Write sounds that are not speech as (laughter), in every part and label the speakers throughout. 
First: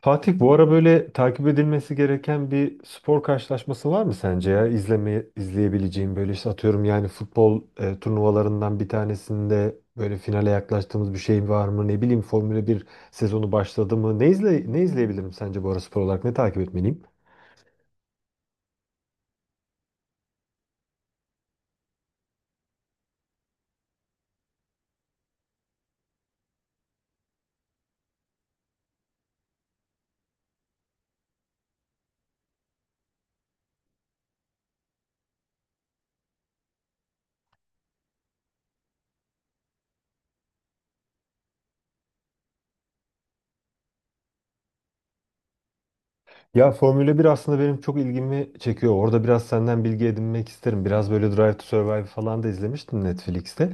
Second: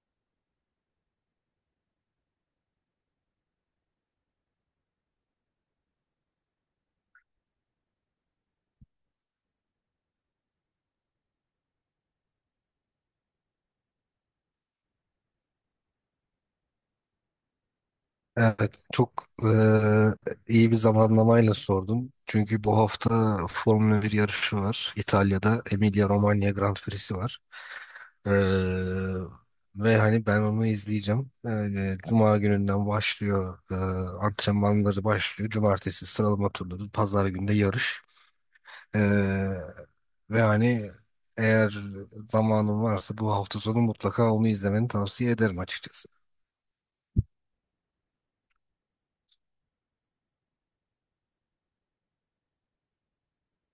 Speaker 1: Fatih bu ara böyle takip edilmesi gereken bir spor karşılaşması var mı sence ya? İzleyebileceğim böyle işte atıyorum yani futbol turnuvalarından bir tanesinde böyle finale yaklaştığımız bir şey var mı? Ne bileyim Formula 1 sezonu başladı mı? Ne izleyebilirim sence bu ara spor olarak? Ne takip etmeliyim?
Speaker 2: Evet, çok iyi bir zamanlamayla sordum. Çünkü bu hafta Formula bir yarışı var. İtalya'da Emilia-Romagna Grand Prix'si var. Eee, ve hani ben onu izleyeceğim. Cuma gününden başlıyor. Antrenmanları başlıyor. Cumartesi sıralama turları. Pazar günde yarış. Eee, ve hani eğer zamanın varsa bu hafta sonu mutlaka onu izlemeni tavsiye ederim açıkçası.
Speaker 1: Ya Formula 1 aslında benim çok ilgimi çekiyor. Orada biraz senden bilgi edinmek isterim. Biraz böyle Drive to Survive falan da izlemiştim Netflix'te.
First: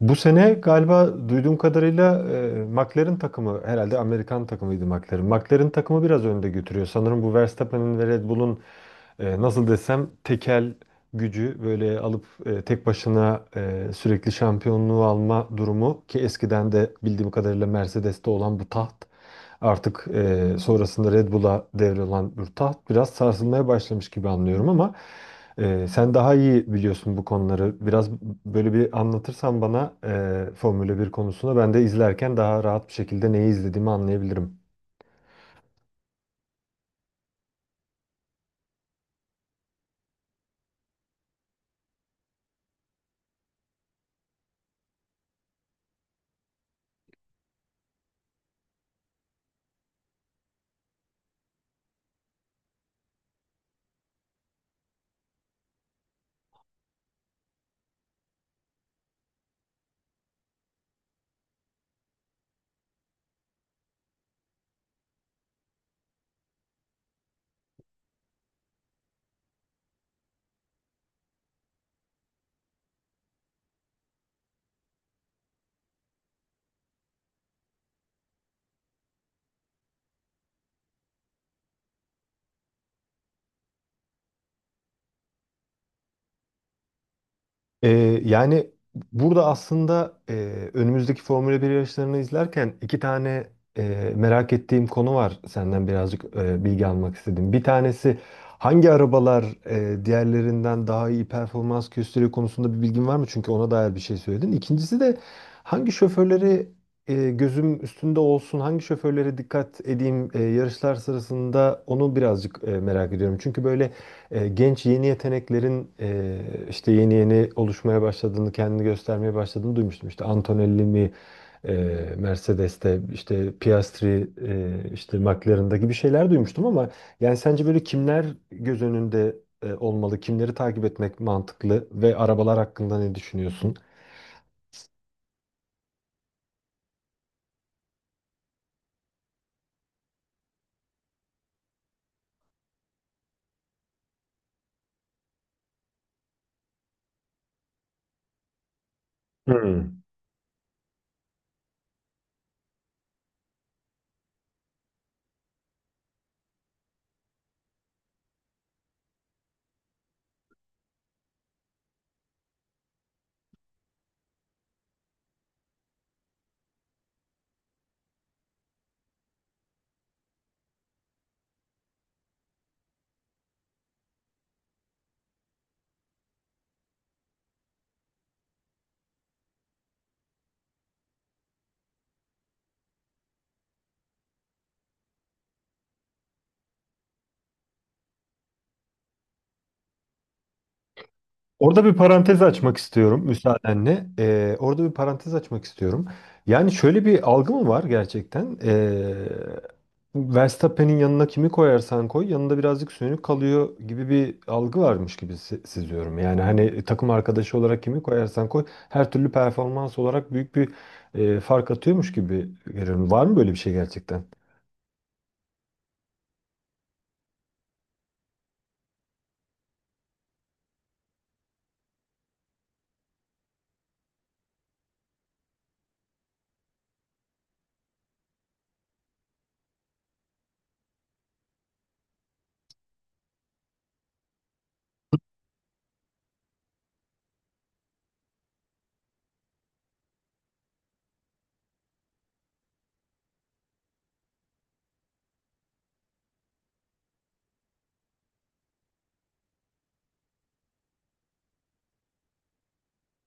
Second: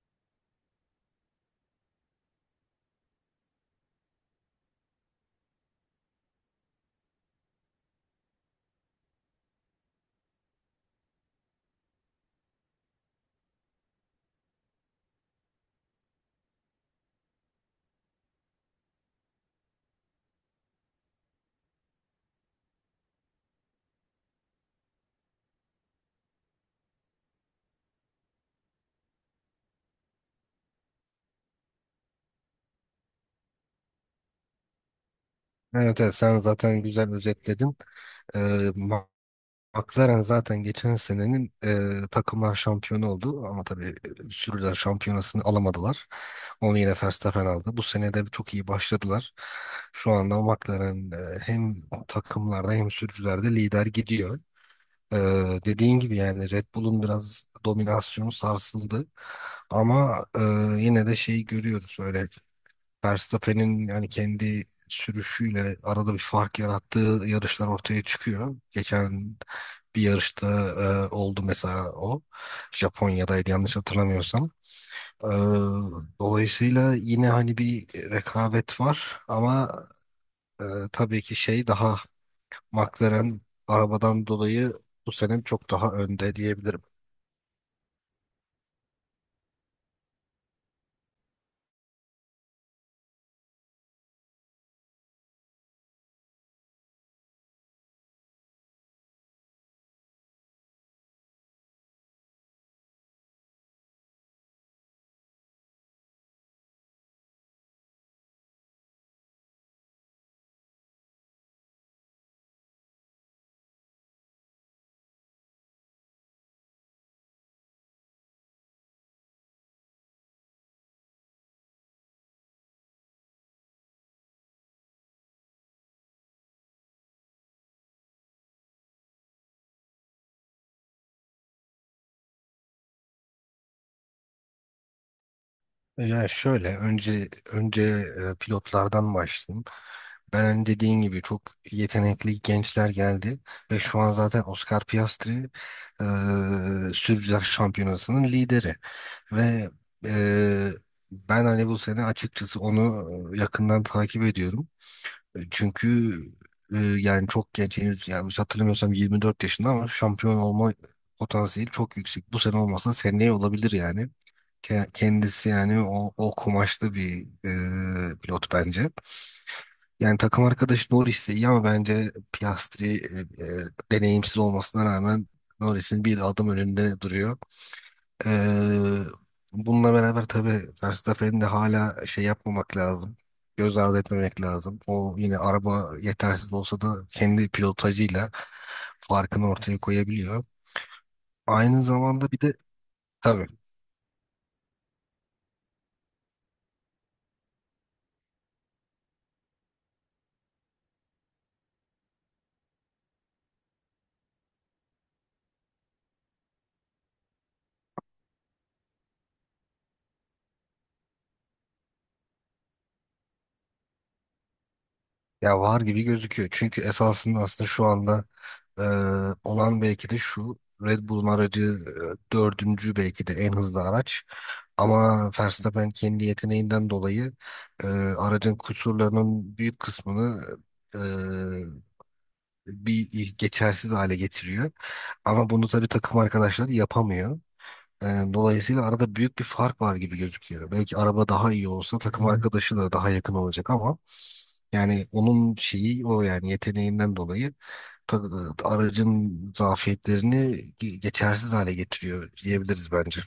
Speaker 1: Bu sene galiba duyduğum kadarıyla McLaren takımı, herhalde Amerikan takımıydı McLaren. McLaren takımı biraz önde götürüyor. Sanırım bu Verstappen'in ve Red Bull'un nasıl desem tekel gücü böyle alıp tek başına sürekli şampiyonluğu alma durumu ki eskiden de bildiğim kadarıyla Mercedes'te olan bu taht artık sonrasında Red Bull'a devrolan bir taht biraz sarsılmaya başlamış gibi anlıyorum ama sen daha iyi biliyorsun bu konuları. Biraz böyle bir anlatırsan bana Formula 1 konusunda ben de izlerken daha rahat bir şekilde neyi izlediğimi anlayabilirim.
Speaker 2: Evet, evet sen zaten güzel özetledin. Ee, McLaren zaten geçen senenin takımlar şampiyonu oldu ama tabii sürücüler şampiyonasını alamadılar. Onu yine Verstappen aldı. Bu sene de çok iyi başladılar. Şu anda McLaren hem takımlarda hem sürücülerde lider gidiyor. E, dediğin gibi yani Red Bull'un biraz dominasyonu sarsıldı. Ama yine de şeyi görüyoruz böyle Verstappen'in yani kendi sürüşüyle arada bir fark yarattığı yarışlar ortaya çıkıyor. Geçen bir yarışta oldu mesela o. Japonya'daydı yanlış hatırlamıyorsam. E, dolayısıyla yine hani bir rekabet var ama e, tabii ki şey daha McLaren arabadan dolayı bu sene çok daha önde diyebilirim.
Speaker 1: Ee, Yani burada aslında önümüzdeki Formula 1 yarışlarını izlerken iki tane merak ettiğim konu var. Senden birazcık bilgi almak istedim. Bir tanesi hangi arabalar diğerlerinden daha iyi performans gösteriyor konusunda bir bilgin var mı? Çünkü ona dair bir şey söyledin. İkincisi de hangi şoförleri gözüm üstünde olsun, hangi şoförlere dikkat edeyim yarışlar sırasında onu birazcık merak ediyorum. Çünkü böyle genç yeni yeteneklerin işte yeni yeni oluşmaya başladığını, kendini göstermeye başladığını duymuştum. İşte Antonelli mi e, Mercedes'te, işte Piastri, işte McLaren'da gibi şeyler duymuştum ama yani sence böyle kimler göz önünde olmalı, kimleri takip etmek mantıklı ve arabalar hakkında ne düşünüyorsun?
Speaker 2: Yani şöyle önce pilotlardan başlayayım. Ben hani dediğin gibi çok yetenekli gençler geldi ve şu an zaten Oscar Piastri eee Sürücüler Şampiyonası'nın lideri ve
Speaker 1: Hmm.
Speaker 2: eee, ben hani bu sene açıkçası onu yakından takip ediyorum. Çünkü yani çok genç henüz yanlış hatırlamıyorsam 24 yaşında ama şampiyon olma potansiyeli çok yüksek. Bu sene olmasa seneye olabilir yani. Kendisi yani o kumaşlı bir pilot bence. Yani takım arkadaşı Norris de iyi ama bence Piastri deneyimsiz olmasına rağmen Norris'in bir adım önünde duruyor. E, bununla beraber tabii Verstappen'in de hala şey yapmamak lazım. Göz ardı etmemek lazım. O yine araba yetersiz olsa da kendi pilotajıyla farkını ortaya koyabiliyor. Aynı
Speaker 1: Orada bir
Speaker 2: zamanda bir
Speaker 1: parantez
Speaker 2: de
Speaker 1: açmak istiyorum
Speaker 2: tabii
Speaker 1: müsaadenle. Orada bir parantez açmak istiyorum. Yani şöyle bir algı mı var gerçekten? Verstappen'in yanına kimi koyarsan koy yanında birazcık sönük kalıyor gibi bir algı varmış gibi seziyorum. Yani hani takım arkadaşı olarak kimi koyarsan koy her türlü performans olarak büyük bir fark atıyormuş gibi görüyorum. Var mı böyle bir şey gerçekten?
Speaker 2: ya var gibi gözüküyor. Çünkü esasında aslında şu anda Ee, olan belki de şu Red Bull'un aracı dördüncü belki de en hızlı araç. Ama Verstappen kendi yeteneğinden dolayı aracın kusurlarının büyük kısmını e, bir geçersiz hale getiriyor. Ama bunu tabii takım arkadaşları yapamıyor. E, dolayısıyla arada büyük bir fark var gibi gözüküyor. Belki araba daha iyi olsa takım arkadaşı da daha yakın olacak ama yani onun şeyi o yani yeteneğinden dolayı ta- aracın zafiyetlerini geçersiz hale getiriyor diyebiliriz bence.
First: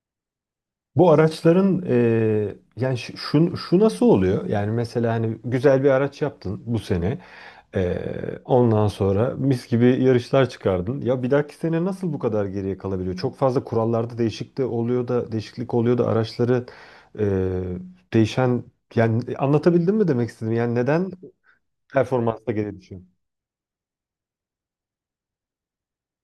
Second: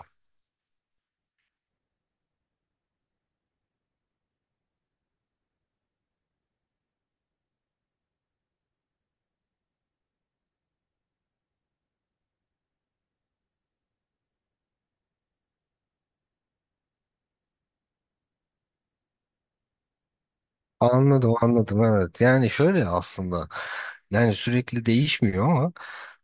Speaker 1: Bu araçların yani şu nasıl oluyor? Yani mesela hani güzel bir araç yaptın bu sene. Ondan sonra mis gibi yarışlar çıkardın. Ya bir dahaki sene nasıl bu kadar geriye kalabiliyor? Çok fazla kurallarda değişiklik oluyor da araçları eee, değişen yani anlatabildim mi demek istedim? Yani neden
Speaker 2: Anladım, anladım evet. Yani
Speaker 1: performansta geri
Speaker 2: şöyle
Speaker 1: düşüyor?
Speaker 2: aslında yani sürekli değişmiyor ama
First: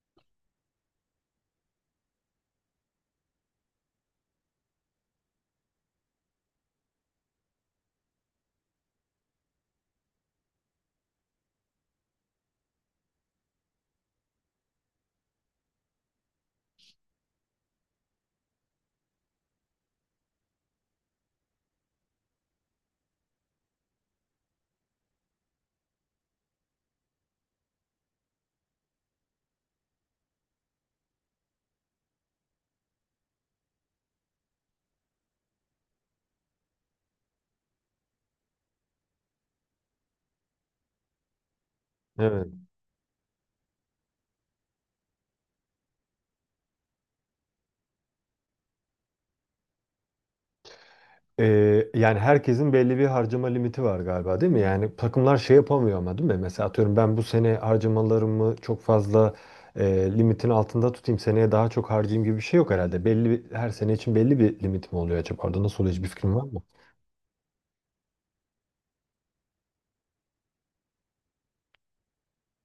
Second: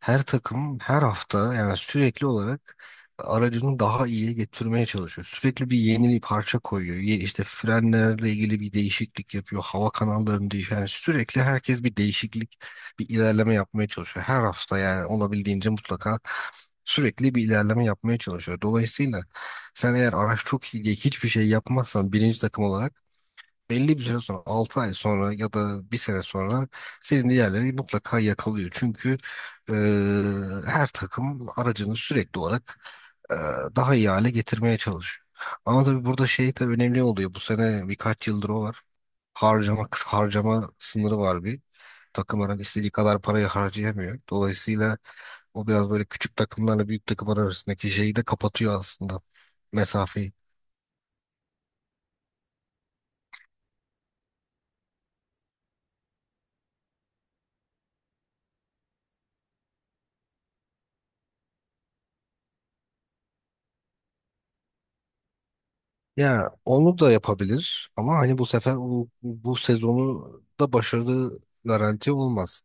Speaker 2: her takım her hafta yani sürekli olarak aracını daha iyiye getirmeye çalışıyor. Sürekli bir yeni bir parça koyuyor. İşte frenlerle ilgili bir değişiklik yapıyor. Hava kanallarını değişiyor. Yani sürekli herkes bir değişiklik, bir ilerleme yapmaya çalışıyor. Her hafta yani olabildiğince mutlaka sürekli bir ilerleme yapmaya çalışıyor. Dolayısıyla sen eğer araç çok iyi diye hiçbir şey yapmazsan birinci takım olarak belli bir süre sonra 6 ay sonra ya da bir sene sonra senin diğerleri mutlaka yakalıyor. Çünkü e, her takım aracını sürekli olarak e, daha iyi hale getirmeye çalışıyor. Ama tabii burada şey de önemli oluyor. Bu sene birkaç yıldır o var. Harcama sınırı var bir.
Speaker 1: Evet.
Speaker 2: Takımların istediği kadar parayı harcayamıyor. Dolayısıyla o biraz böyle küçük takımlarla büyük takımlar arasındaki şeyi de kapatıyor aslında mesafeyi.
Speaker 1: Yani herkesin belli bir harcama limiti var galiba değil mi? Yani takımlar şey yapamıyor ama değil mi? Mesela atıyorum ben bu sene harcamalarımı çok fazla limitin altında tutayım seneye daha çok harcayayım gibi bir şey yok herhalde. Her sene için belli bir limit mi oluyor acaba? Orada nasıl oluyor hiçbir fikrim var
Speaker 2: Ya
Speaker 1: mı?
Speaker 2: onu da yapabilir ama hani bu sefer o, bu sezonu da başarılı garanti olmaz.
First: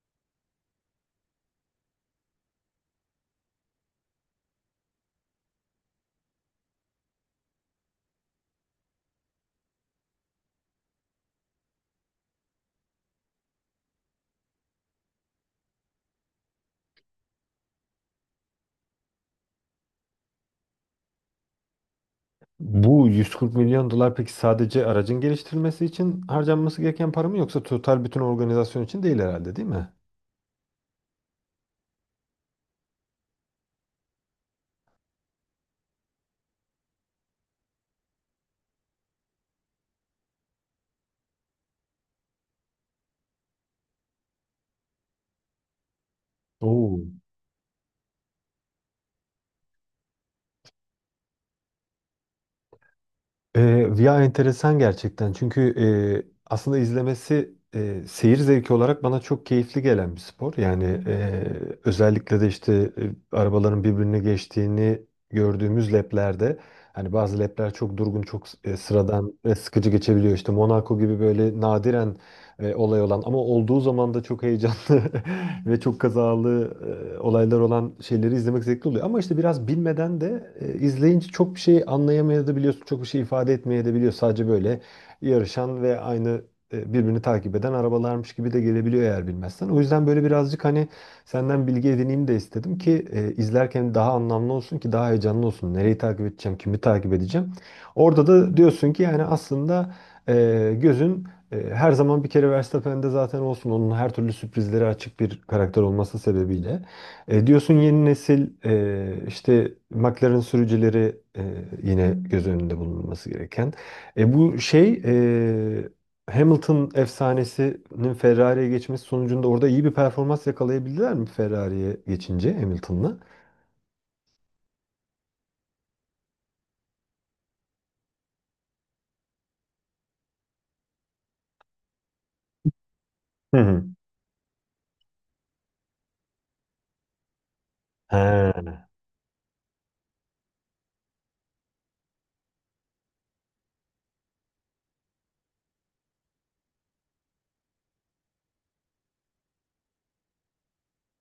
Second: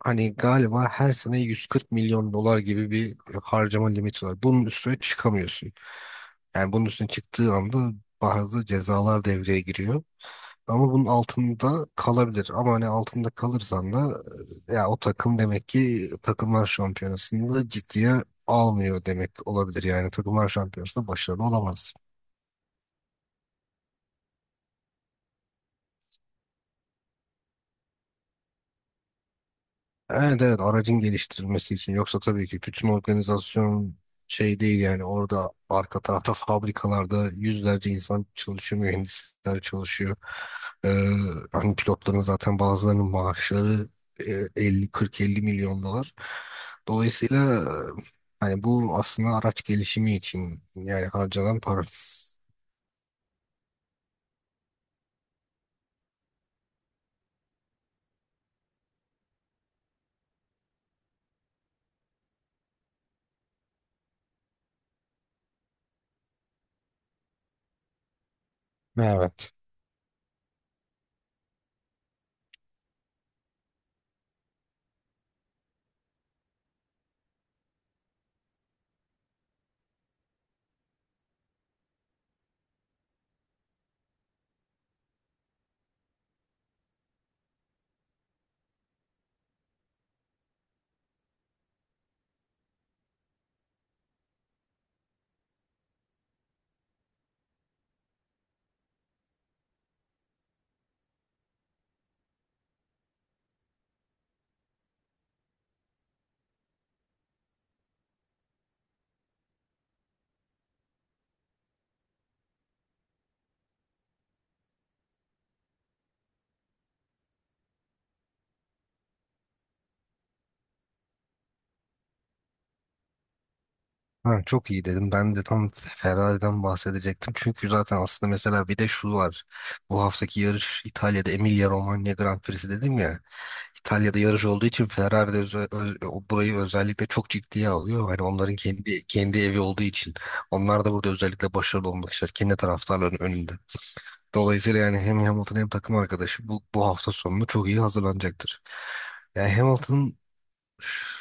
Speaker 2: Hani galiba her sene 140 milyon dolar gibi bir harcama limiti var. Bunun üstüne çıkamıyorsun. Yani bunun üstüne çıktığı anda bazı cezalar devreye giriyor. Ama bunun altında kalabilir. Ama hani altında kalırsan da ya o takım demek ki takımlar şampiyonasında ciddiye almıyor demek olabilir. Yani takımlar şampiyonasında başarılı olamaz.
Speaker 1: Bu 140 milyon dolar peki sadece aracın geliştirilmesi için harcanması gereken para mı yoksa total bütün organizasyon için değil herhalde değil mi?
Speaker 2: Evet evet aracın geliştirilmesi için. Yoksa tabii ki bütün organizasyon şey değil yani orada arka tarafta fabrikalarda yüzlerce insan çalışıyor, mühendisler çalışıyor. Ee, hani pilotların zaten bazılarının maaşları 50 40-50 milyon dolar.
Speaker 1: Oo.
Speaker 2: Dolayısıyla hani bu aslında araç gelişimi için yani harcanan para.
Speaker 1: Via enteresan gerçekten. Çünkü aslında izlemesi seyir zevki olarak bana çok keyifli gelen bir spor. Yani özellikle de işte arabaların birbirine geçtiğini gördüğümüz leplerde hani bazı lepler çok durgun, çok sıradan ve
Speaker 2: Evet.
Speaker 1: sıkıcı geçebiliyor. İşte Monaco gibi böyle nadiren olay olan ama olduğu zaman da çok heyecanlı (laughs) ve çok kazalı olaylar olan şeyleri izlemek zevkli oluyor. Ama işte biraz bilmeden de izleyince çok bir şey anlayamayabiliyorsun, çok bir şey ifade etmeyebiliyor. Sadece böyle yarışan ve aynı birbirini takip eden arabalarmış gibi de gelebiliyor eğer bilmezsen. O yüzden böyle birazcık hani senden bilgi edineyim de istedim ki izlerken daha anlamlı olsun ki daha heyecanlı olsun. Nereyi takip edeceğim, kimi takip edeceğim. Orada da diyorsun ki yani aslında gözün her zaman bir kere Verstappen'de zaten olsun onun her türlü sürprizlere açık bir karakter olması sebebiyle. Diyorsun yeni nesil işte McLaren sürücüleri yine göz önünde bulunması gereken. Bu şey Hamilton efsanesinin Ferrari'ye geçmesi sonucunda orada iyi bir performans yakalayabildiler mi Ferrari'ye geçince Hamilton'la?
Speaker 2: Ha, çok iyi dedim. Ben de tam Ferrari'den bahsedecektim. Çünkü zaten aslında mesela bir de şu var. Bu haftaki yarış İtalya'da Emilia-Romagna Grand Prix'si dedim ya.
Speaker 1: Hı hı.
Speaker 2: İtalya'da yarış olduğu için Ferrari de burayı özellikle çok ciddiye alıyor. Hani onların
Speaker 1: He.
Speaker 2: kendi evi olduğu için. Onlar da burada özellikle başarılı olmak ister. Kendi taraftarların önünde. Dolayısıyla yani hem Hamilton hem takım arkadaşı bu hafta sonunu çok iyi hazırlanacaktır. Yani Hamilton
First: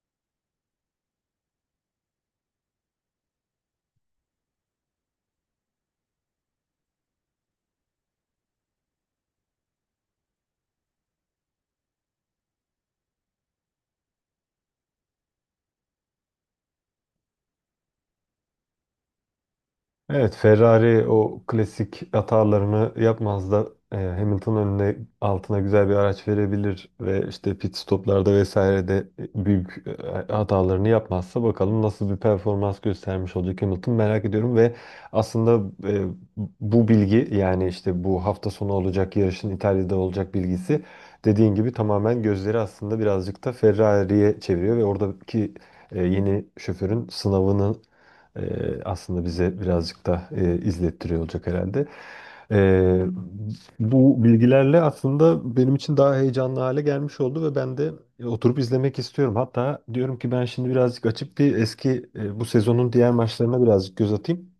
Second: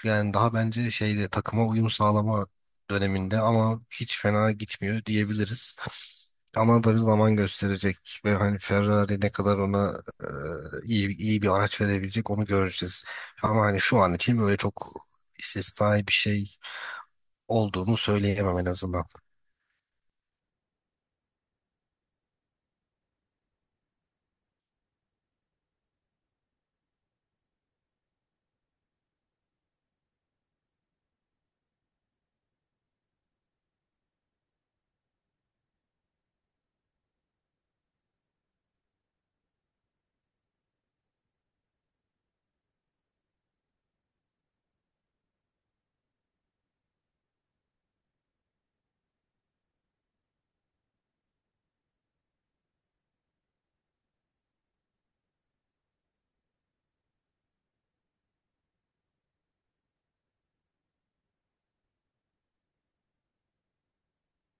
Speaker 2: yani daha bence şeyde takıma uyum sağlama döneminde ama hiç fena gitmiyor diyebiliriz. Ama tabii zaman gösterecek ve hani Ferrari ne kadar ona iyi iyi bir araç verebilecek onu göreceğiz. Ama hani şu an için böyle çok istisnai bir şey olduğunu söyleyemem en azından.
Speaker 1: Evet, Ferrari o klasik hatalarını yapmaz da Hamilton önüne altına güzel bir araç verebilir ve işte pit stoplarda vesaire de büyük hatalarını yapmazsa bakalım nasıl bir performans göstermiş olacak Hamilton merak ediyorum ve aslında bu bilgi yani işte bu hafta sonu olacak yarışın İtalya'da olacak bilgisi dediğin gibi tamamen gözleri aslında birazcık da Ferrari'ye çeviriyor ve oradaki yeni şoförün sınavını aslında bize birazcık da izlettiriyor olacak herhalde. E, Bu bilgilerle aslında benim için daha heyecanlı hale gelmiş oldu ve ben de oturup izlemek istiyorum. Hatta diyorum ki ben şimdi birazcık açıp bir eski bu sezonun diğer maçlarına birazcık göz atayım.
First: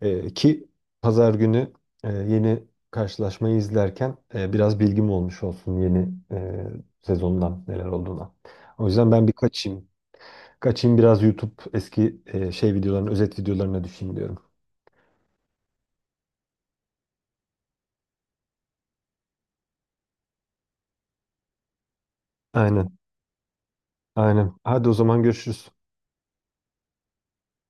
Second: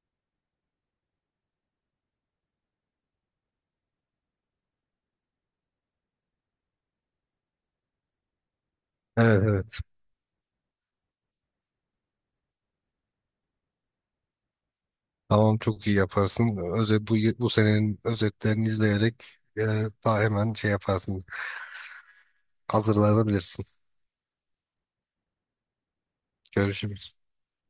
Speaker 1: Ki pazar günü yeni karşılaşmayı izlerken biraz bilgim olmuş olsun yeni sezondan neler olduğuna. O yüzden ben
Speaker 2: Evet
Speaker 1: birkaç
Speaker 2: evet.
Speaker 1: kaçayım biraz YouTube eski şey videolarını, özet videolarına düşeyim diyorum.
Speaker 2: Tamam çok iyi yaparsın. Özet, bu senenin özetlerini izleyerek e, daha hemen şey yaparsın.
Speaker 1: Aynen,
Speaker 2: Hazırlanabilirsin.
Speaker 1: aynen. Hadi o zaman görüşürüz.
Speaker 2: Görüşürüz.